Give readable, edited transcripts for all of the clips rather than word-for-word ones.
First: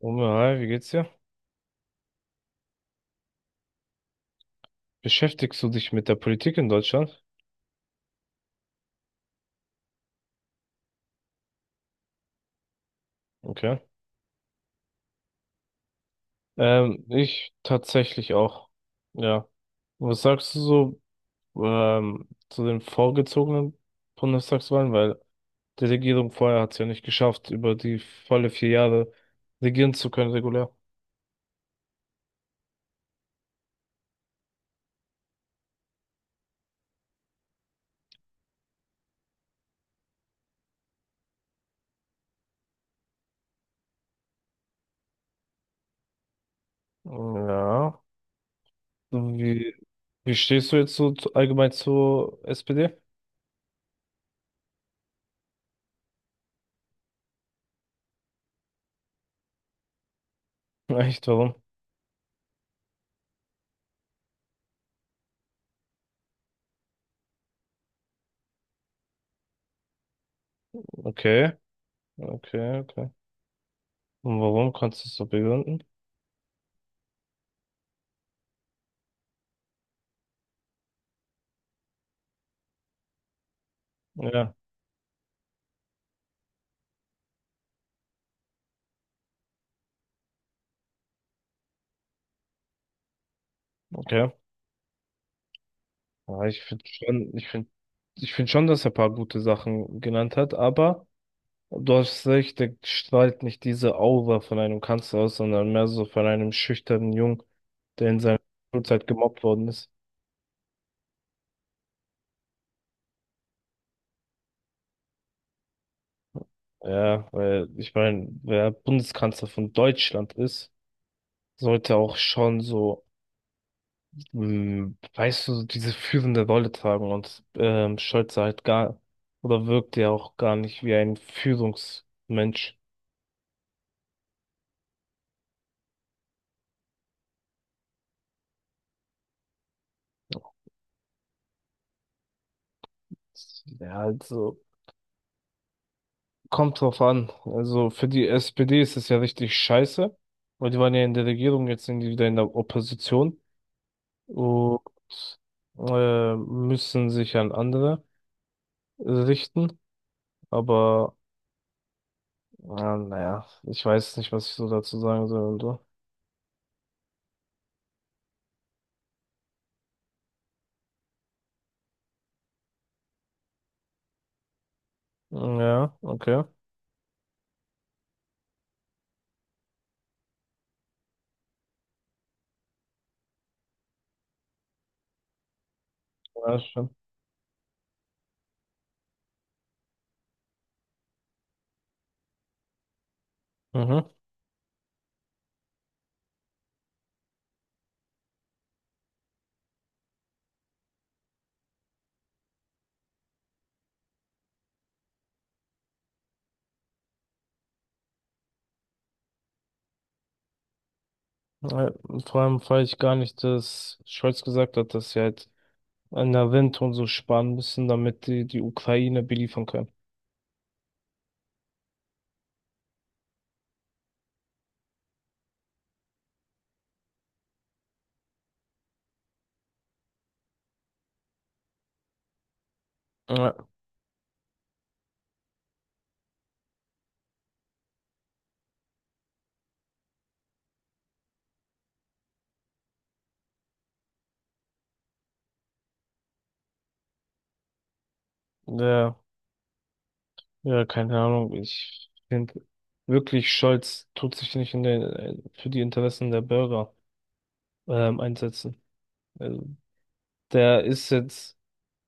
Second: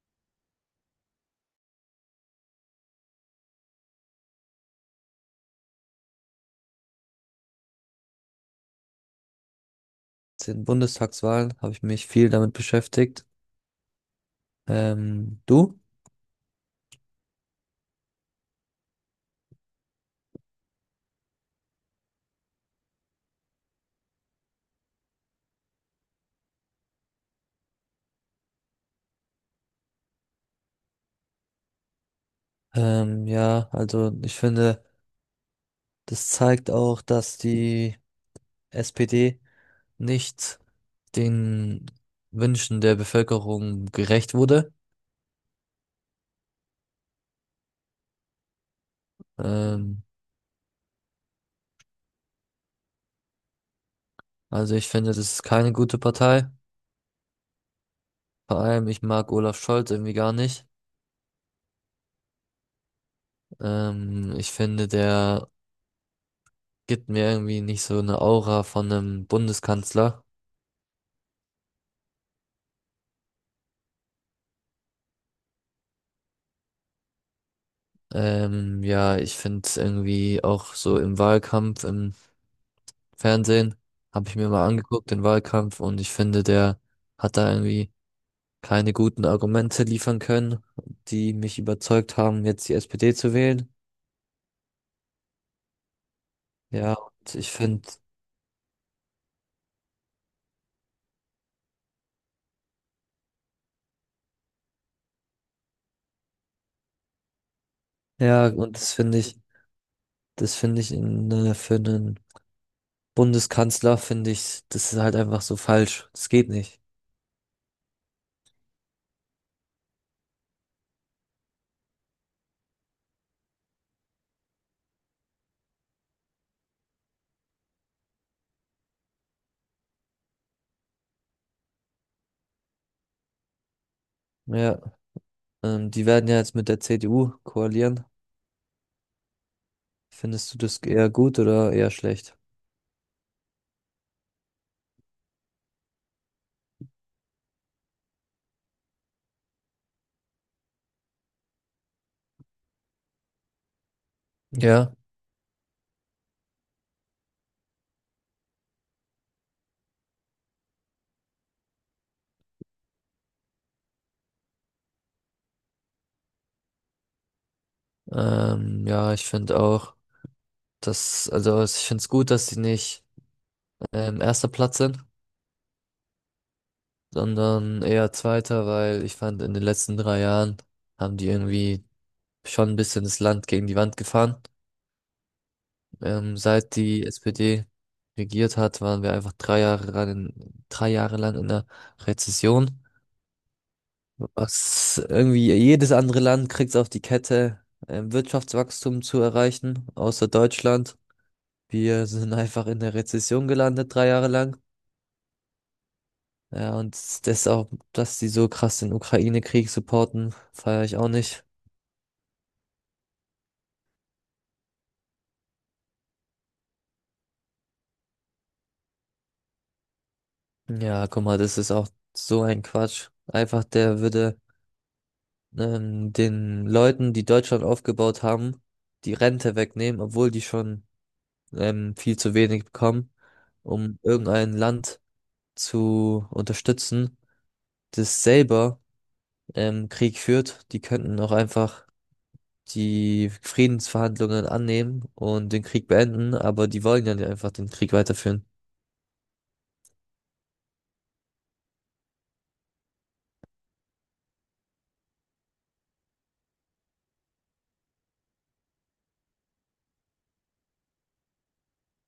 Wumme, hi, wie geht's dir? Beschäftigst du dich mit der Politik in Deutschland? Den Bundestagswahlen habe ich mich viel damit beschäftigt. Okay. Du? Ich tatsächlich auch. Ja. Was sagst du so zu den vorgezogenen Bundestagswahlen? Weil die Regierung vorher hat es ja nicht geschafft, über die volle 4 Jahre regieren zu können, regulär. Ja, also ich finde, das zeigt auch, dass die SPD nicht den Wünschen der Bevölkerung gerecht wurde. Ja. Wie, Ähm, wie stehst du jetzt so allgemein zur SPD? also ich finde, das ist keine gute Partei. Vor allem, ich mag Olaf Scholz irgendwie gar nicht. Echt, warum? Ich finde, der gibt mir irgendwie nicht so eine Aura von einem Bundeskanzler. Okay, okay, okay. Und warum? Kannst du es so begründen? Ja, ich finde es irgendwie auch so im Wahlkampf, im Fernsehen, habe ich mir Ja, mal angeguckt, den Wahlkampf, und ich finde, der hat da irgendwie keine guten Argumente liefern können, die mich überzeugt haben, jetzt die SPD zu wählen. okay. Ja, Ja, und ich finde, ich finde schon, dass er ein paar gute Sachen genannt hat, aber du hast recht, der strahlt nicht diese Aura von einem Kanzler aus, sondern mehr so von einem schüchternen Jungen, der in seiner ja, und das Schulzeit finde ich, gemobbt worden ist. das finde ich für einen Bundeskanzler, finde ich, das ist halt einfach so falsch. Das geht nicht. Ja, weil ich meine, wer Bundeskanzler von Deutschland ist, sollte auch schon so, weißt du, diese führende Rolle tragen und Scholz sah halt gar, oder wirkt ja auch gar nicht wie ein Führungsmensch. Ja, die werden ja jetzt mit der CDU koalieren. Findest du das eher gut oder eher schlecht? Ja, also. Kommt drauf an. Also für die SPD ist es ja richtig scheiße, weil die waren ja in der Regierung, jetzt sind die wieder in der Opposition und Ja. Müssen sich an andere richten. Aber ja, naja, ich weiß nicht, was ich so dazu sagen soll und so. Ja, ich finde auch, dass, also ich finde es gut, dass sie nicht erster Platz sind, Ja, okay. sondern eher zweiter, weil ich fand, in den letzten 3 Jahren haben die irgendwie schon ein bisschen das Land gegen die Wand gefahren. Ja, Seit schon. die SPD regiert hat, waren wir einfach drei Jahre lang in der Rezession. Mhm. Was irgendwie jedes andere Land kriegt es auf die Kette, Wirtschaftswachstum zu erreichen, außer Deutschland. Wir sind einfach in der Rezession gelandet, 3 Jahre lang. Ja, und das auch, dass die so krass den Ukraine-Krieg supporten, feiere ich auch nicht. Ja, vor allem fand ich gar nicht, dass Scholz gesagt hat, dass sie halt an der Rente und so sparen müssen, damit die Ukraine beliefern können. Ja, guck mal, das ist auch so ein Quatsch. Einfach, der würde den Leuten, die Deutschland aufgebaut haben, die Rente wegnehmen, obwohl die schon viel zu wenig bekommen, Ja, um irgendein Land zu unterstützen, das selber Krieg führt. Die könnten auch einfach die Friedensverhandlungen annehmen und den Krieg beenden, aber die wollen ja nicht einfach den Krieg weiterführen. ja. Ja, keine Ahnung. Ich finde wirklich, Scholz tut sich nicht für die Interessen der Bürger einsetzen. Also, der ist jetzt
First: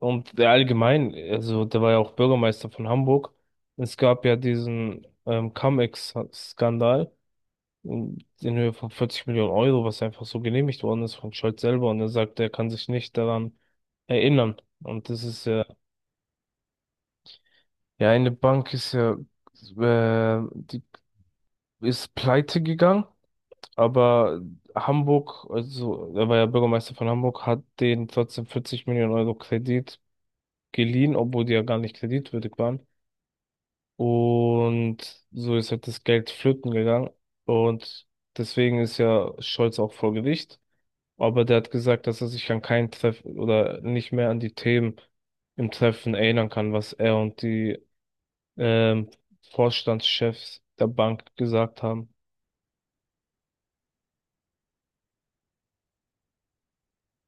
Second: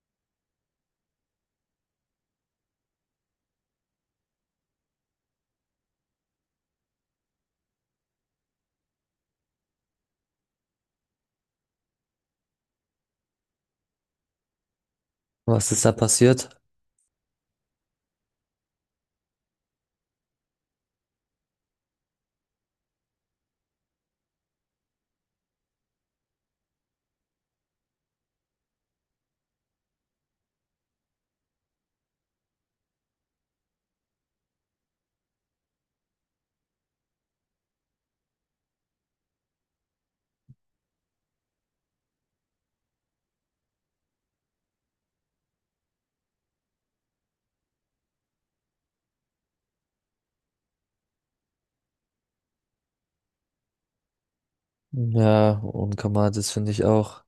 und der allgemein, also der war ja auch Bürgermeister von Hamburg. Es gab ja diesen Cum-Ex-Skandal in Höhe von 40 Millionen Euro, was einfach so genehmigt worden ist von Scholz selber. Und er sagt, er kann sich nicht daran erinnern. Und das ist ja, Was ist da passiert? ja, eine Bank ist ja, die ist pleite gegangen. Aber Hamburg, also er war ja Bürgermeister von Hamburg, hat denen trotzdem 40 Millionen Euro Kredit geliehen, obwohl die ja gar nicht kreditwürdig waren. Und so ist halt das Geld flöten gegangen. Und deswegen ist ja Scholz auch vor Gericht. Aber der hat gesagt, dass er sich an keinen Treffen oder nicht mehr an die Themen im Treffen erinnern kann, was er und die ähm, Vorstandschefs der Bank gesagt haben. Ja, und Kamal, das finde ich auch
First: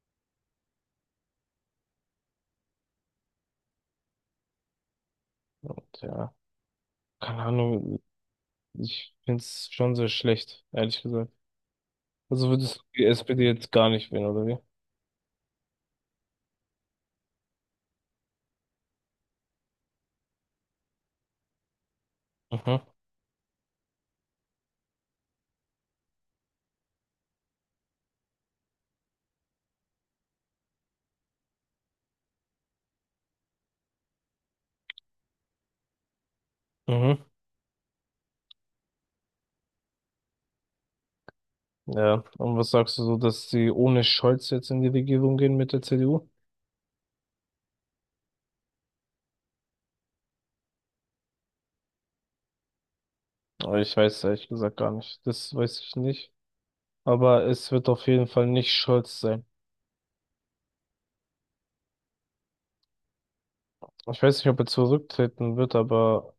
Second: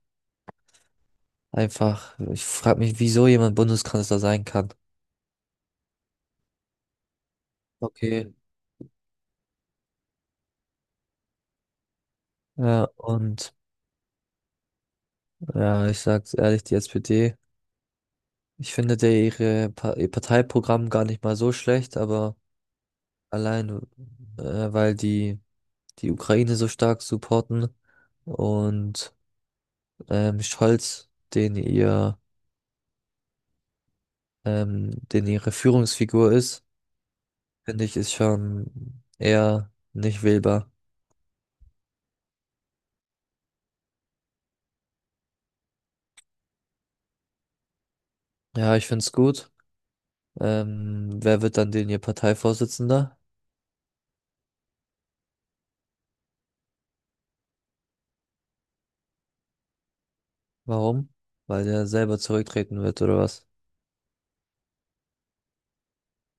einfach. Ich frage mich, wieso jemand Bundeskanzler sein kann. Und ja, keine Ahnung. Okay. Ich finde es schon sehr schlecht, ehrlich gesagt. Also würdest du Ja, die SPD und jetzt gar nicht wählen, oder wie? ja, ich sag's ehrlich, die SPD, ich finde der ihre ihr Parteiprogramm gar nicht mal so schlecht, aber Mhm. allein weil die die Ukraine so stark supporten und Scholz, den ihre Führungsfigur ist, Mhm. finde ich, ist schon eher nicht wählbar. Ja, und was sagst du so, dass sie ohne Scholz jetzt in die Regierung gehen mit der CDU? Ja, ich finde es gut. Wer wird dann denn ihr Parteivorsitzender? Aber ich weiß es ehrlich gesagt gar nicht. Das weiß ich nicht. Aber es wird auf jeden Fall nicht Scholz sein. Warum? Weil der selber zurücktreten wird oder was? Ich weiß nicht, ob er zurücktreten wird, aber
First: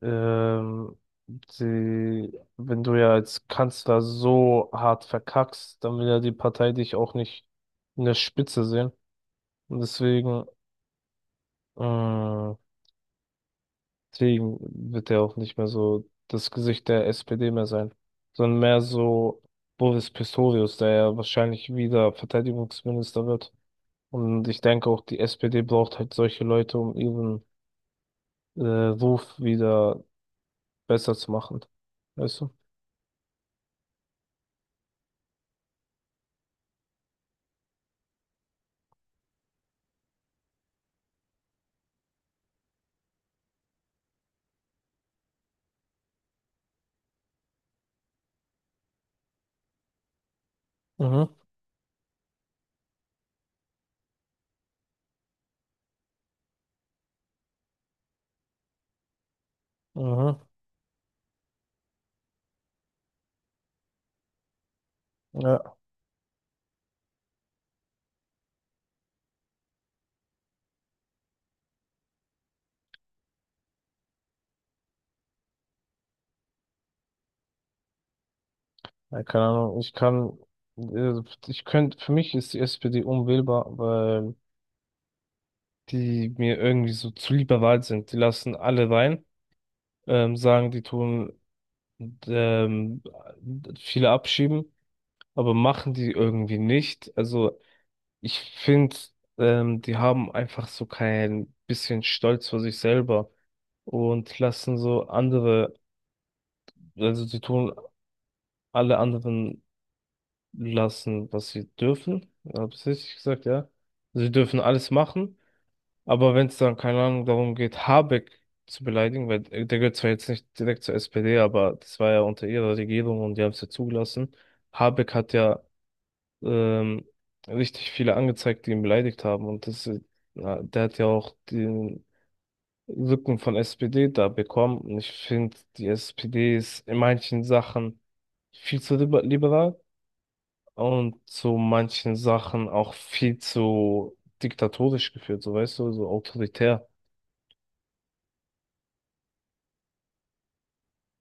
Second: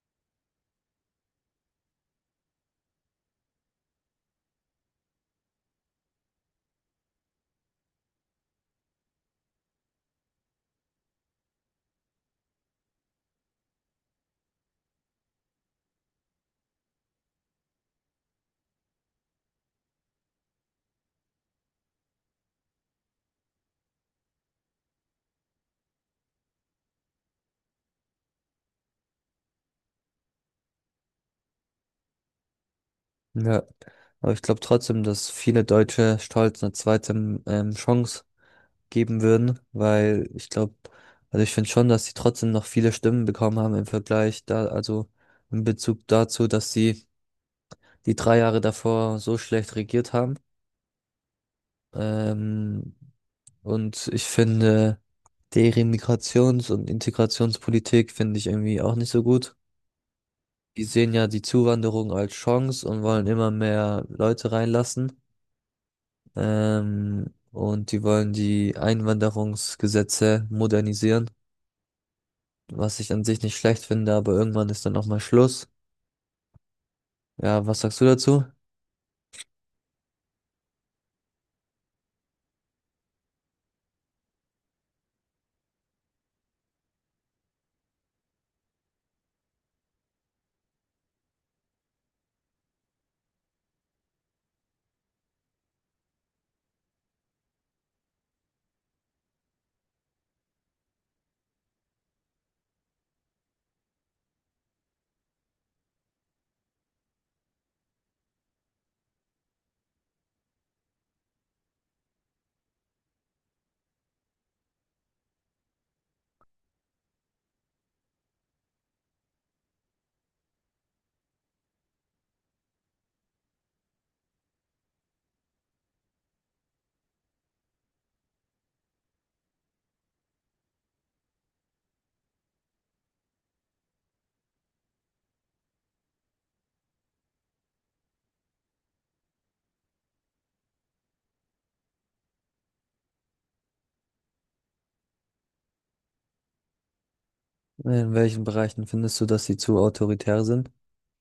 ähm, sie, wenn du ja als Kanzler so hart verkackst, dann will ja die Partei dich auch nicht in der Spitze sehen. Und deswegen Mm, Deswegen wird er auch nicht mehr so das Gesicht der SPD mehr sein, sondern mehr so Boris Pistorius, der ja wahrscheinlich wieder Verteidigungsminister wird. Und ich denke auch, die SPD braucht halt solche Leute, um ihren Ruf wieder besser zu machen. Weißt du? Ja, aber ich glaube trotzdem, dass viele Deutsche Stolz eine zweite Chance geben würden, weil ich glaube, also ich finde schon, dass sie trotzdem noch viele Stimmen bekommen haben im Vergleich da, also in Bezug dazu, dass sie die 3 Jahre davor so schlecht regiert haben. Mhm, Ähm, und ich finde, deren Migrations- und Integrationspolitik finde ich irgendwie auch nicht so gut. mhm, Die sehen ja die Zuwanderung als Chance und wollen immer mehr Leute reinlassen. ja, Und die wollen die Einwanderungsgesetze modernisieren, was ich an sich nicht schlecht finde, aber irgendwann ist dann auch mal Schluss. Ja, was sagst du dazu? ja, keine Ahnung. Ich kann, äh, ich könnte, für mich ist die SPD unwählbar, weil die mir irgendwie so zu liberal sind. Die lassen alle rein. Sagen, die tun ähm, viele abschieben, aber machen die irgendwie nicht. Also ich finde, die haben einfach so kein bisschen Stolz vor sich selber und lassen so andere, also die tun alle anderen lassen, was sie dürfen. Habe ich richtig gesagt, ja? Sie dürfen alles machen. Aber wenn es dann, keine Ahnung, darum geht, Habeck zu beleidigen, weil der gehört zwar jetzt nicht direkt zur SPD, aber das war ja unter ihrer Regierung und die haben es ja zugelassen. Habeck hat ja ähm, richtig viele angezeigt, die ihn beleidigt haben. Und das, na, der hat ja auch den Rücken von SPD da bekommen. Und ich finde, die SPD ist in manchen Sachen viel zu liberal und zu manchen Sachen auch viel zu diktatorisch geführt, so weißt du, so autoritär. In welchen Bereichen findest du, dass sie zu autoritär sind?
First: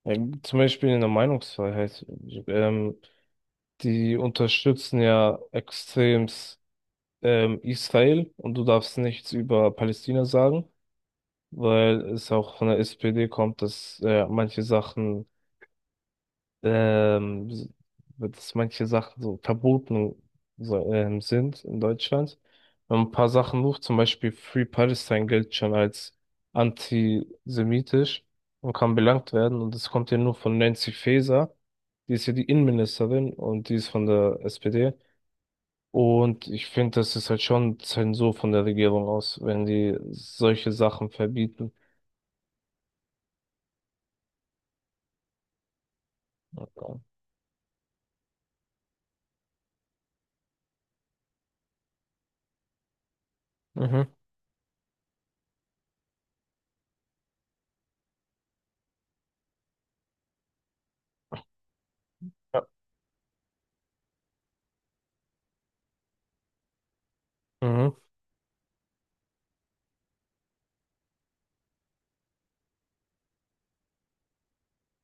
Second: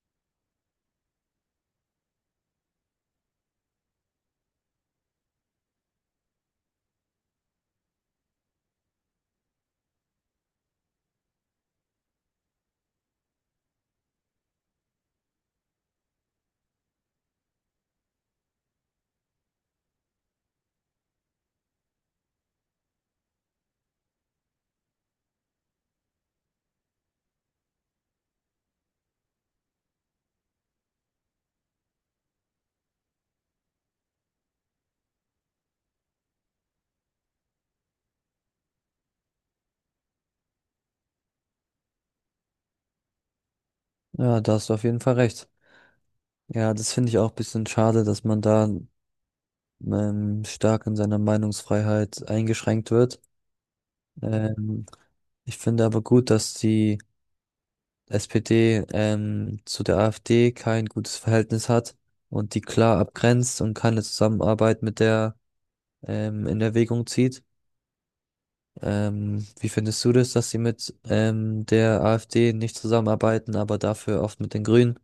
Ja, zum Beispiel in der Meinungsfreiheit. Ähm, die unterstützen ja extremst Israel und du darfst nichts über Palästina sagen, weil es auch von der SPD kommt, ähm, dass manche Sachen so verboten so, sind in Deutschland. Und ein paar Sachen hoch, zum Beispiel Free Palestine gilt schon als antisemitisch und kann belangt werden. Und das kommt ja nur von Nancy Faeser. Die ist ja die Innenministerin und die ist von der SPD. Und ich finde, das ist halt schon Zensur von der Regierung aus, wenn die solche Sachen verbieten. Ja, da hast du auf jeden Fall recht. Ja, das finde ich auch ein bisschen schade, dass man da stark in seiner Meinungsfreiheit eingeschränkt wird. Mhm. Ähm, Ich finde aber gut, dass die SPD zu der AfD kein gutes Verhältnis hat und die Ja. klar abgrenzt und keine Zusammenarbeit mit der in Erwägung zieht. Mhm. Wie findest du das, dass sie mit der AfD nicht zusammenarbeiten, aber dafür oft mit den Grünen?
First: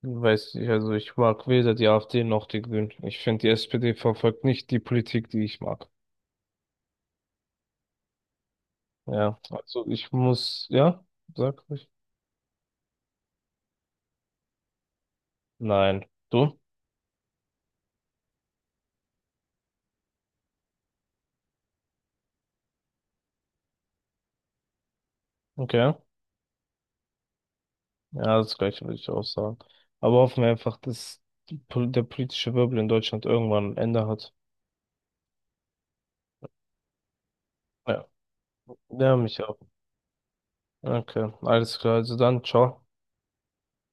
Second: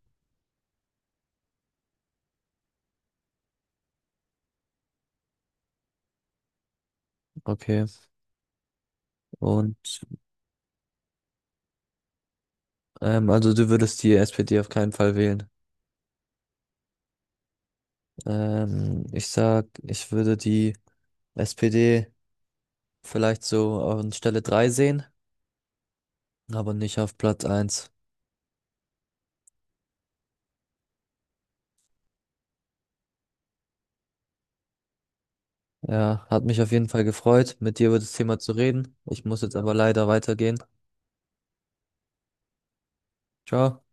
Weiß ich, also ich mag weder die AfD noch die Grünen. Ich finde, die SPD verfolgt nicht die Politik, die ich mag. Okay. Ja, Und also ich muss, ja, sag ich. Also du würdest die SPD auf keinen Fall wählen. Nein. Du? Ich sag, ich würde die SPD vielleicht so an Stelle 3 sehen, Okay. aber nicht auf Platz eins. Ja, das gleiche würde ich auch sagen. Aber hoffen wir einfach, dass der politische Wirbel in Deutschland irgendwann ein Ende hat. Ja, hat mich auf jeden Fall gefreut, mit dir über Ja. das Thema zu reden. Ja, Ich mich muss jetzt auch. aber leider weitergehen. Okay, alles klar. Also dann, ciao. Ciao.